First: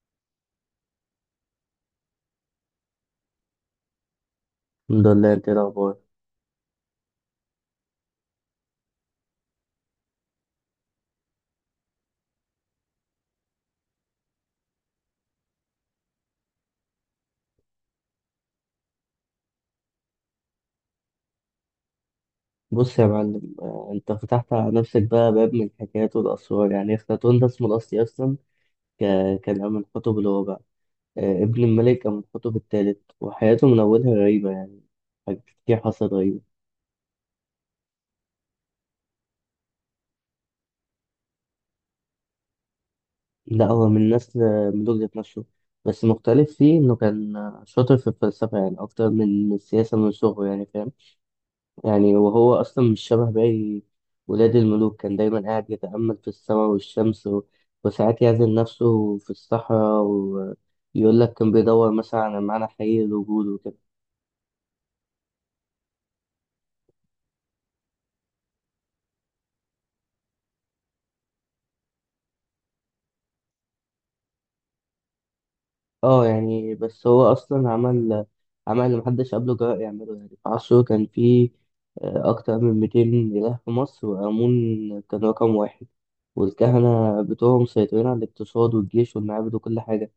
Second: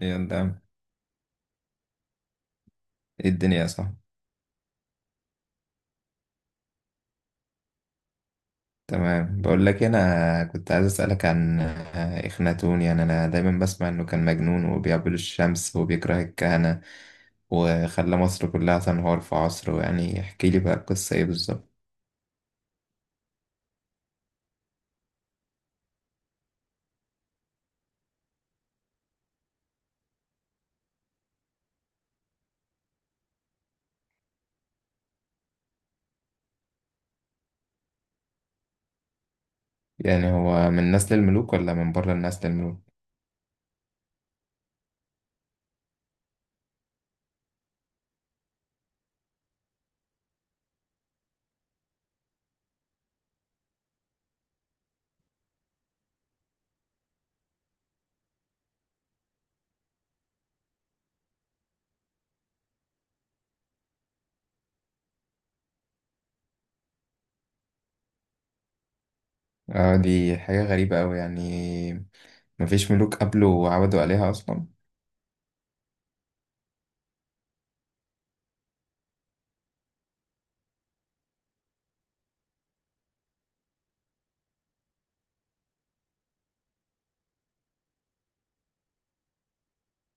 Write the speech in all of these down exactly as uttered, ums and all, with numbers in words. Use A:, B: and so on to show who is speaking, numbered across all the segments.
A: يلا يا عم. ايه الدنيا صح؟
B: الحمد لله، انت ايه الاخبار؟
A: تمام. بقول لك إيه، انا كنت عايز اسالك عن آه، اخناتون. يعني انا دايما بسمع انه كان مجنون وبيعبد الشمس وبيكره الكهنه وخلى مصر كلها تنهار في عصره. يعني احكي لي بقى القصه ايه بالظبط.
B: بص يا معلم، آه، انت فتحت على نفسك بقى باب من الحكايات والاسرار. يعني اخناتون ده اسمه الاصلي اصلا ك- كان من حتب الرابع. آه، ابن الملك كان من حتب الثالث، وحياته من اولها غريبه. يعني حاجات كتير حصلت غريبه.
A: يعني هو من نسل الملوك ولا من بره النسل الملوك؟
B: لا، هو من نسل ملوك ذات نفسه، بس مختلف فيه انه كان شاطر في الفلسفه يعني اكتر من السياسه من صغره، يعني فاهم. يعني وهو أصلا مش شبه باقي ولاد الملوك، كان دايما قاعد يتأمل في السماء والشمس و... وساعات يعزل نفسه في الصحراء، ويقول لك كان بيدور مثلا على معنى حقيقي للوجود وكده.
A: اه دي حاجه غريبه قوي. يعني مفيش ملوك قبله وعبدوا عليها اصلا؟
B: اه يعني، بس هو أصلا عمل عمل اللي محدش قبله جرأ يعمله. يعني في عصره كان فيه آه، أكتر من مئتين إله في مصر، وآمون كان رقم واحد، والكهنة بتوعهم مسيطرين على الاقتصاد والجيش والمعابد وكل حاجة.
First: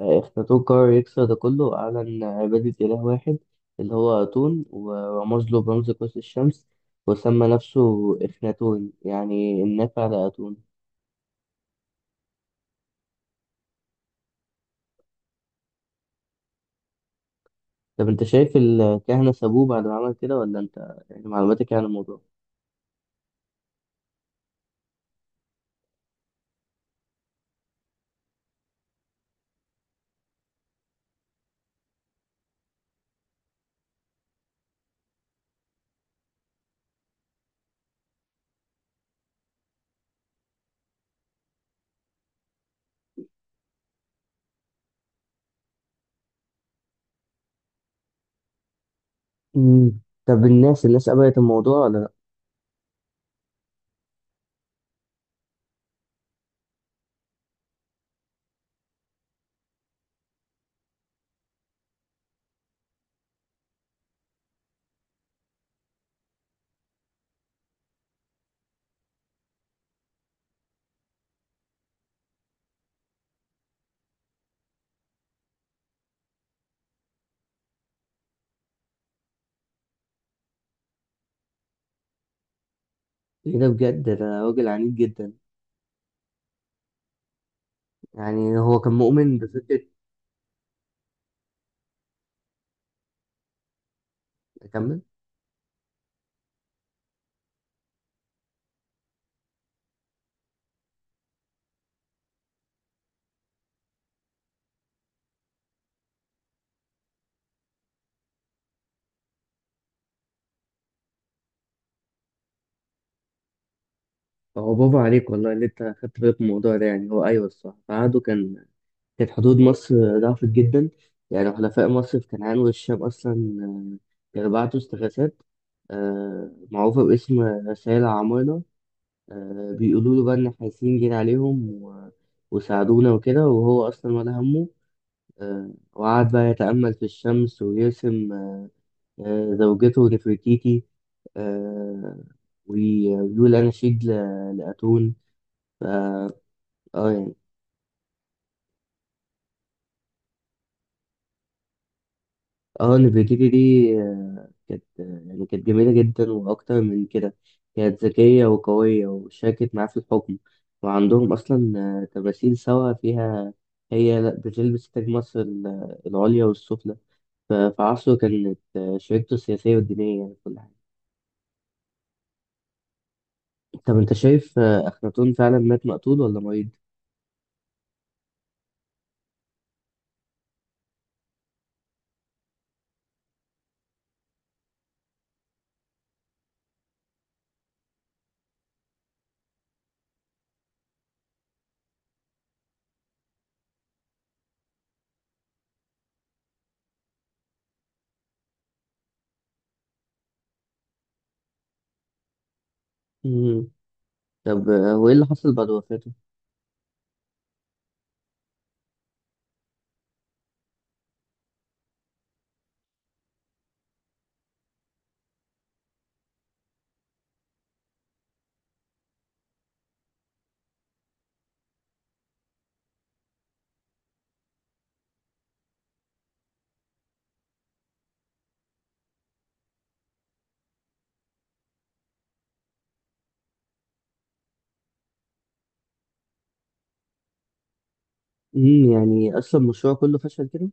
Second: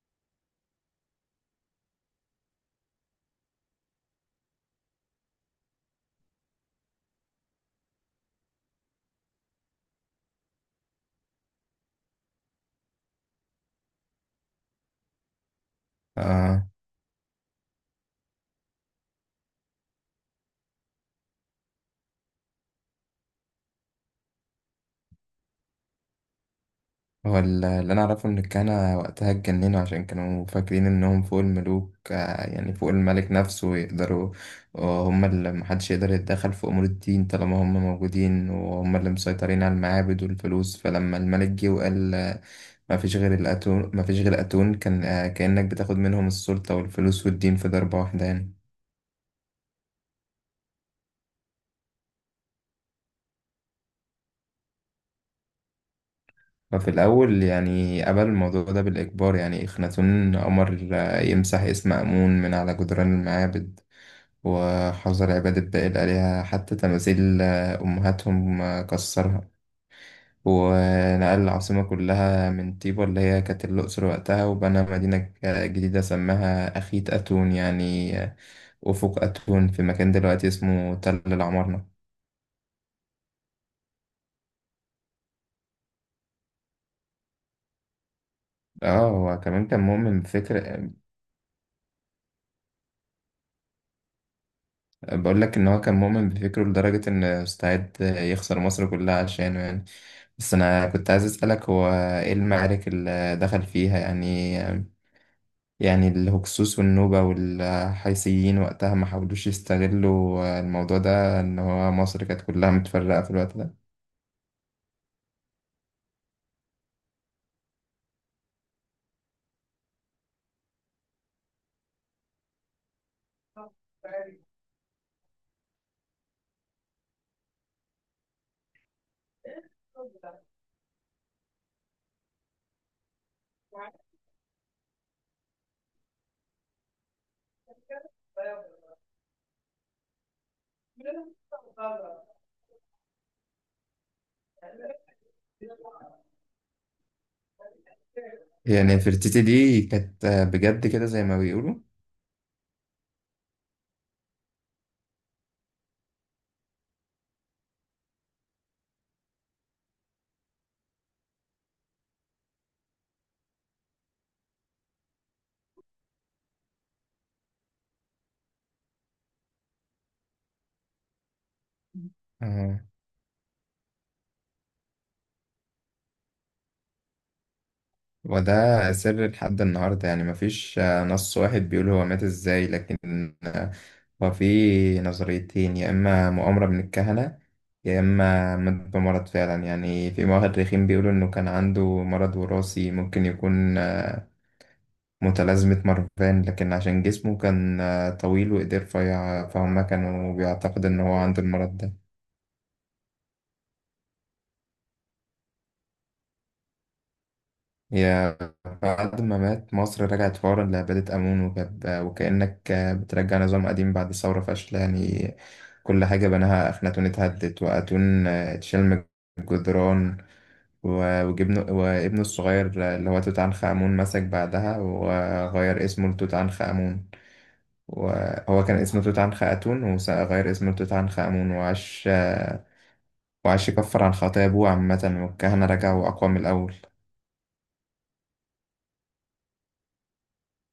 B: أفلاطون قرر يكسر ده كله، وأعلن عبادة إله واحد اللي هو أتون، ورمز له برمز قوس الشمس، وسمى نفسه إخناتون يعني النافع لأتون.
A: اه،
B: طب أنت شايف الكهنة سابوه بعد ما عمل كده، ولا أنت يعني معلوماتك إيه عن الموضوع؟
A: هو ال- اللي انا اعرفه ان الكهنة وقتها اتجننوا عشان كانوا فاكرين انهم فوق الملوك، آه، يعني فوق الملك نفسه، ويقدروا، وهم اللي محدش يقدر يتدخل في امور الدين طالما هم موجودين، وهم اللي مسيطرين على المعابد والفلوس. فلما الملك جه وقال آه، ما فيش غير الاتون ما فيش غير اتون، كان آه، كأنك بتاخد منهم السلطة والفلوس والدين في ضربة واحدة يعني.
B: مم. طب الناس، الناس قبلت الموضوع ولا لأ؟
A: ففي الأول يعني قبل الموضوع ده بالإجبار، يعني إخناتون أمر آه، يمسح اسم آمون من على جدران المعابد، وحظر عبادة باقي الآلهة، حتى تماثيل آه، أمهاتهم آه، كسرها، ونقل العاصمة كلها من طيبة اللي هي كانت الأقصر وقتها، وبنى مدينة ك- جديدة سماها أخيت أتون، يعني آه، أفق أتون، في مكان دلوقتي اسمه تل العمارنة.
B: إيه ده بجد، ده راجل عنيد جدا. يعني هو كان
A: اه
B: مؤمن
A: هو كمان كان
B: بفكرة.
A: مؤمن بفكر آه،
B: أكمل؟
A: بقول لك ان هو كان مؤمن بفكره لدرجة ان استعد يخسر مصر كلها عشانه يعني. بس انا كنت عايز اسألك، هو ايه المعارك اللي دخل فيها؟ يعني آه، يعني الهكسوس والنوبة والحيثيين وقتها ما حاولوش يستغلوا الموضوع ده إن هو مصر كانت كلها متفرقة في الوقت ده؟
B: هو برافو عليك والله اللي أنت خدت بالك من الموضوع ده. يعني هو أيوه الصح، في عهده كان كانت حدود مصر ضعفت جدا. يعني حلفاء مصر في كنعان والشام أصلا آه، كانوا بعتوا استغاثات آه، معروفة باسم رسائل عمارنة، آه، بيقولوا له بقى إن احنا حاسين جينا عليهم و- وساعدونا وكده، وهو أصلا ولا همه. آه، وقعد بقى يتأمل في الشمس، ويرسم آه، زوجته نفرتيتي، آه، وي- ويقول أناشيد ل- لأتون. اه يعني.
A: يعني نفرتيتي دي كانت بجد كده زي ما بيقولوا؟
B: اه، نفيديتي دي آه، كانت آه، يعني كانت جميلة جدا، وأكتر من كده كانت ذكية وقوية، وشاركت معاه في الحكم. وعندهم أصلا آه، تماثيل سوا فيها، هي لا بتلبس تاج مصر ال- العليا والسفلى. ف- في عصره كانت آه، شريكته السياسية والدينية يعني في كل حاجة.
A: آه.
B: طب أنت شايف آه، أخناتون فعلا مات مقتول ولا مريض؟
A: وده سر لحد النهاردة، يعني مفيش آه، نص واحد بيقول هو مات إزاي، لكن آه، هو في نظريتين، يا إما مؤامرة من الكهنة يا إما مات بمرض فعلا. يعني في مؤرخين بيقولوا إنه كان عنده مرض وراثي ممكن يكون آه، متلازمة مارفان، لكن عشان جسمه كان آه، طويل وإيديه رفيعة فهم كانوا بيعتقد إن هو عنده المرض ده.
B: مم. طب آه، وإيه اللي حصل بعد وفاته؟
A: هي بعد ما مات مصر رجعت فورا لعبادة آمون، وكب وكأنك آه، بترجع نظام قديم بعد ثورة فاشلة يعني. كل حاجة بناها أخناتون اتهدت، وأتون آه، اتشال من الجدران، و- وجبنه وابنه الصغير آه، اللي هو توت عنخ آمون مسك بعدها وغير اسمه لتوت عنخ آمون. وهو كان اسمه توت عنخ آتون وغير اسمه لتوت عنخ آمون، وعاش وعاش يكفر عن خطايا أبوه. عامة والكهنة رجعوا أقوى من الأول.
B: مم، يعني أصلا المشروع كله فشل كده؟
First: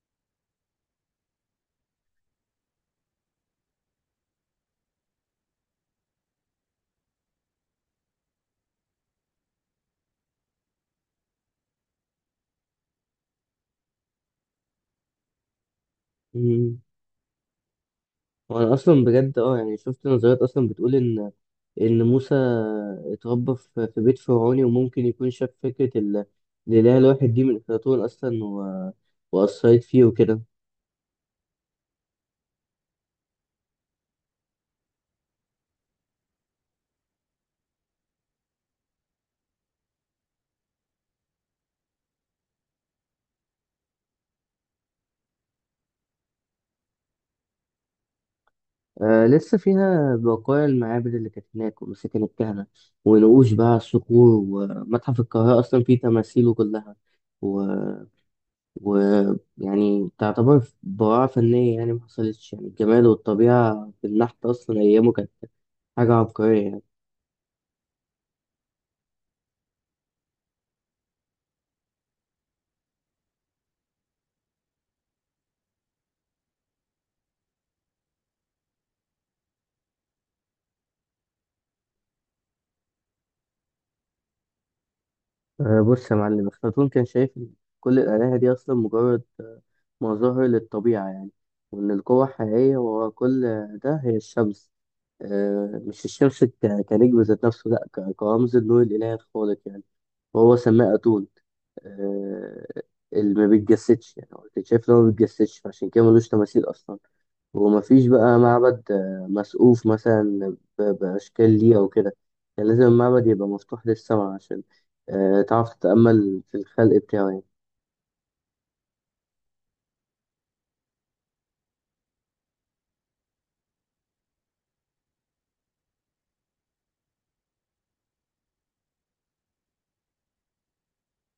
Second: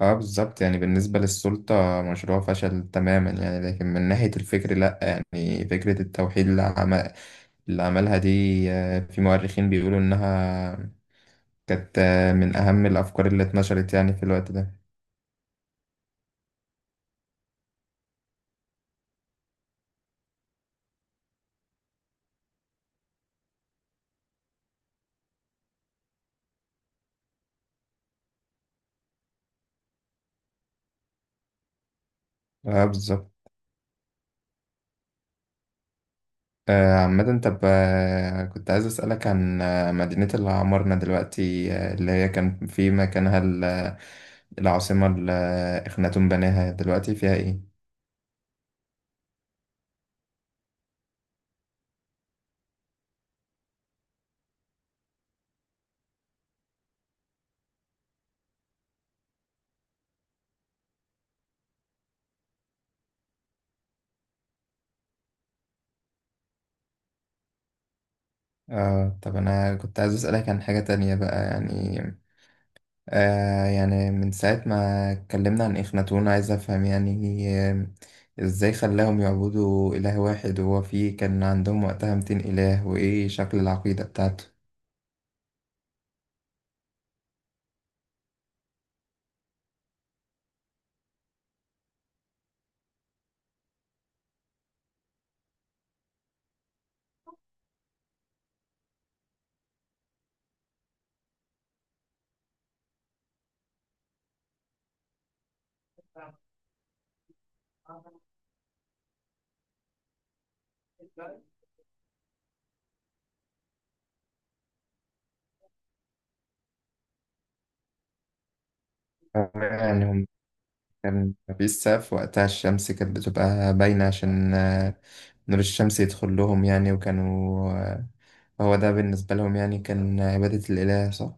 A: اه بالظبط، يعني بالنسبة للسلطة مشروع فشل تماما يعني، لكن من ناحية الفكر لأ. يعني فكرة التوحيد اللي, عم... اللي عملها دي آه، في مؤرخين بيقولوا إنها كانت آه، من أهم الأفكار اللي اتنشرت يعني في الوقت ده.
B: مم. وانا اصلا بجد اه يعني شفت نظريات اصلا بتقول ان ان موسى اتربى في في بيت فرعوني، وممكن يكون شاف فكرة ال- الاله الواحد دي من افلاطون اصلا و... واثرت فيه وكده.
A: اه بالظبط. آه، عامة طب، آه، كنت عايز أسألك عن آه، مدينة اللي عمرنا دلوقتي، آه، اللي هي كان في مكانها ال- آه، العاصمة اللي آه، إخناتون بناها، دلوقتي فيها إيه؟
B: آه لسه فيها بقايا المعابد اللي كانت هناك، ومساكن الكهنة، ونقوش بقى على الصخور. ومتحف القاهرة اصلا فيه تماثيله كلها و... و يعني تعتبر براعة فنية. يعني ما حصلتش يعني الجمال والطبيعة في النحت أصلا أيامه، كانت حاجة عبقرية يعني.
A: آه طب أنا كنت عايز أسألك عن حاجة تانية بقى. يعني آه يعني من ساعة ما اتكلمنا عن إخناتون عايز أفهم، يعني آه، إزاي خلاهم يعبدوا إله واحد وهو فيه كان عندهم وقتها مئتين إله، وإيه شكل العقيدة بتاعته؟
B: آه، بص يا معلم، أفلاطون كان شايف إن كل الآلهة دي أصلا مجرد آه، مظاهر للطبيعة يعني، وإن القوة الحقيقية ورا كل ده هي الشمس. آه، مش الشمس ك- كنجم ذات نفسه، لأ، ك- كرمز النور الإلهي الخالق يعني، وهو سماه أتون، آه، اللي ما بيتجسدش. يعني هو كان شايف إن هو ما بيتجسدش، فعشان كده ملوش تماثيل أصلا. ومفيش بقى معبد آه، مسقوف مثلا ب- بأشكال ليه أو كده، يعني لازم المعبد يبقى مفتوح للسماء عشان آه، تعرف تتأمل في الخلق بتاعه يعني.
A: يعني هم كان مفيش سقف وقتها، الشمس كانت بتبقى باينة عشان آه، نور الشمس يدخل لهم يعني. وكانوا آه، هو ده بالنسبة لهم يعني كان عبادة الإله، صح؟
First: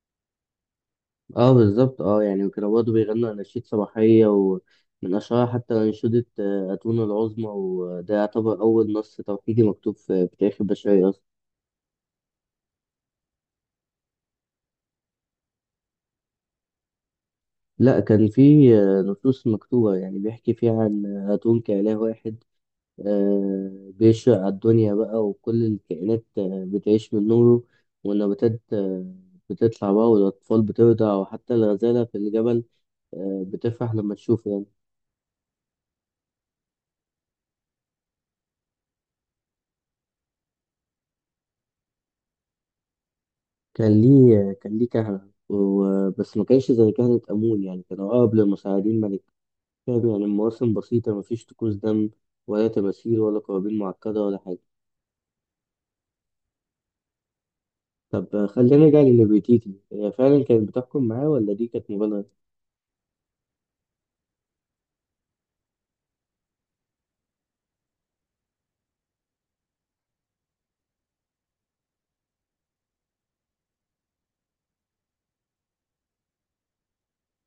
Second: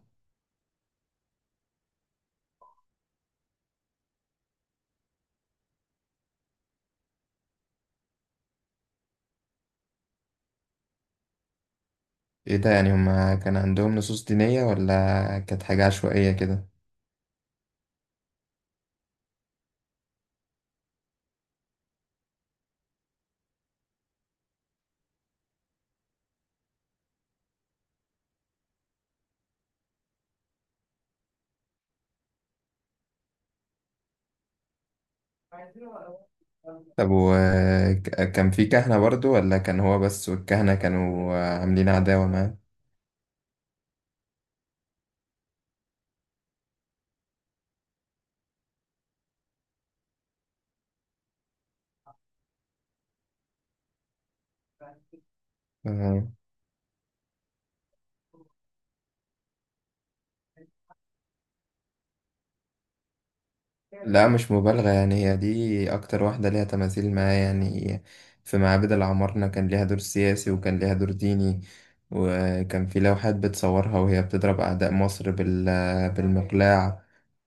B: اه بالظبط، اه يعني وكانوا برضه بيغنوا أناشيد صباحية، ومن أشهرها حتى أنشودة آه، أتون العظمى، وده يعتبر أول نص توحيدي مكتوب في في تاريخ البشرية أصلا.
A: إيه ده، يعني هما كان عندهم نصوص دينية ولا كانت حاجة عشوائية كده؟
B: لا، كان في آه، نصوص مكتوبة يعني بيحكي فيها عن أتون كإله واحد، آه، بيشرق على الدنيا بقى، وكل الكائنات آه، بتعيش من نوره، والنباتات آه، بتطلع بقى، والأطفال بترضع، وحتى الغزالة في الجبل آه، بتفرح لما تشوفه يعني.
A: طب وكان في كهنة برضو، ولا كان هو بس والكهنة كانوا آه، عاملين عداوة
B: كان ليه كان ليه كهنة و- بس ما كانش زي كهنة آمون، يعني كان أقرب للمساعدين ملك. كان يعني المواسم بسيطة، مفيش طقوس دم ولا تماثيل ولا قرابين معقدة ولا حاجة.
A: معاه؟
B: طب آه، خلينا نرجع لنفرتيتي، هي فعلا كانت بتحكم معاه ولا دي كانت مبالغة؟
A: لا مش مبالغة، يعني هي دي أكتر واحدة ليها تماثيل معايا يعني. في معابد العمارنة كان ليها دور سياسي وكان ليها دور ديني، وكان في لوحات بتصورها وهي بتضرب أعداء مصر بال بالمقلاع،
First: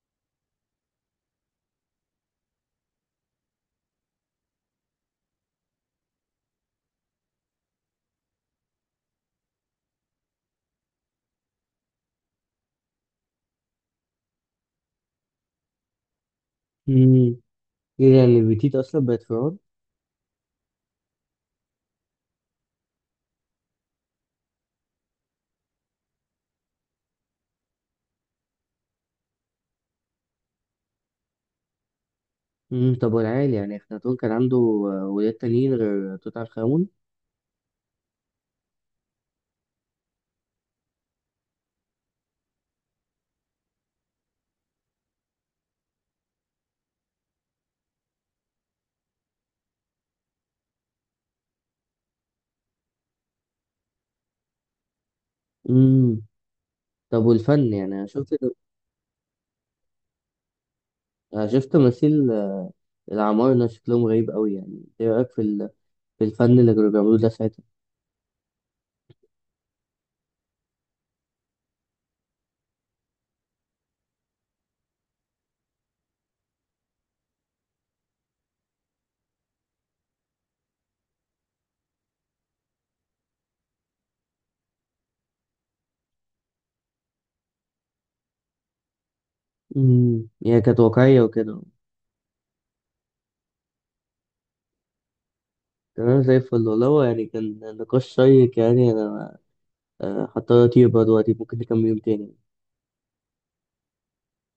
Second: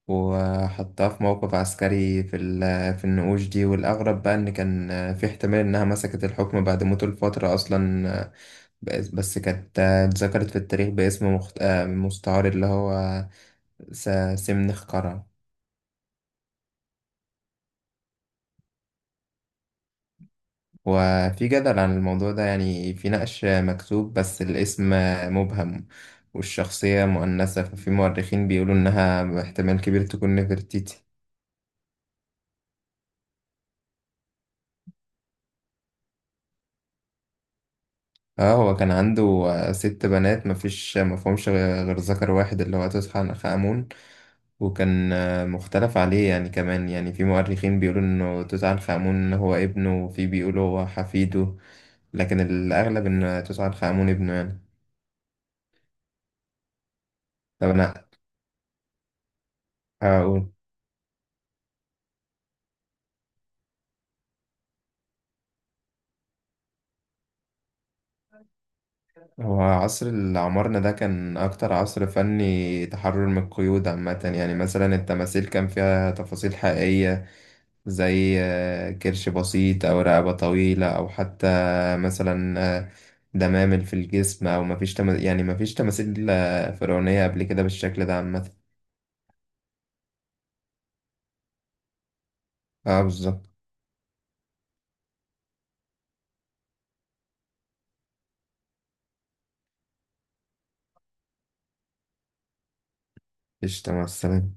A: وحطها في موقف عسكري في ال- في النقوش دي. والأغرب بقى إن كان في احتمال إنها مسكت الحكم بعد موته لفترة أصلا. بس بس كانت اتذكرت في التاريخ باسم مخت... مستعار اللي هو س- سمنخ قرع.
B: مم. ايه يعني نفرتيتي أصلا بقت فرعون؟
A: وفي جدل عن الموضوع ده، يعني في نقش مكتوب بس الاسم مبهم والشخصية مؤنثة، ففي مؤرخين بيقولوا إنها احتمال كبير تكون نفرتيتي.
B: امم، طب والعيال، يعني أخناتون كان عنده آه، ولاد تانيين غير توت عنخ آمون؟
A: اه هو كان عنده ست بنات، مفيش مفهومش غير ذكر واحد اللي هو توت عنخ آمون، وكان مختلف عليه يعني كمان. يعني في مؤرخين بيقولوا إنه توت عنخ آمون هو ابنه، وفي بيقولوا هو حفيده، لكن الأغلب إن توت عنخ آمون ابنه يعني.
B: امم. طب
A: طب
B: والفن، يعني أنا
A: أنا
B: شفت،
A: هقول،
B: أنا شفت تماثيل آه، العمارنة شكلهم غريب أوي، يعني إيه رأيك في ال... في الفن اللي كانوا بيعملوه ده ساعتها؟
A: هو عصر اللي عمرنا ده كان أكتر عصر فني تحرر من القيود عامة. يعني مثلا التماثيل كان فيها تفاصيل حقيقية، زي آه، كرش بسيط أو رقبة طويلة، أو حتى مثلا آه، دمامل في الجسم. أو مفيش تما... يعني مفيش تماثيل آه، فرعونية قبل كده بالشكل ده عامة.
B: امم، يعني كانت واقعية وكده.
A: اه بالظبط.
B: تمام، زي الفل والله، هو يعني كان نقاش شيق. يعني أنا آه، هضطر أطير بقى دلوقتي، ممكن نكمل يوم تاني.
A: مفيش تماثيل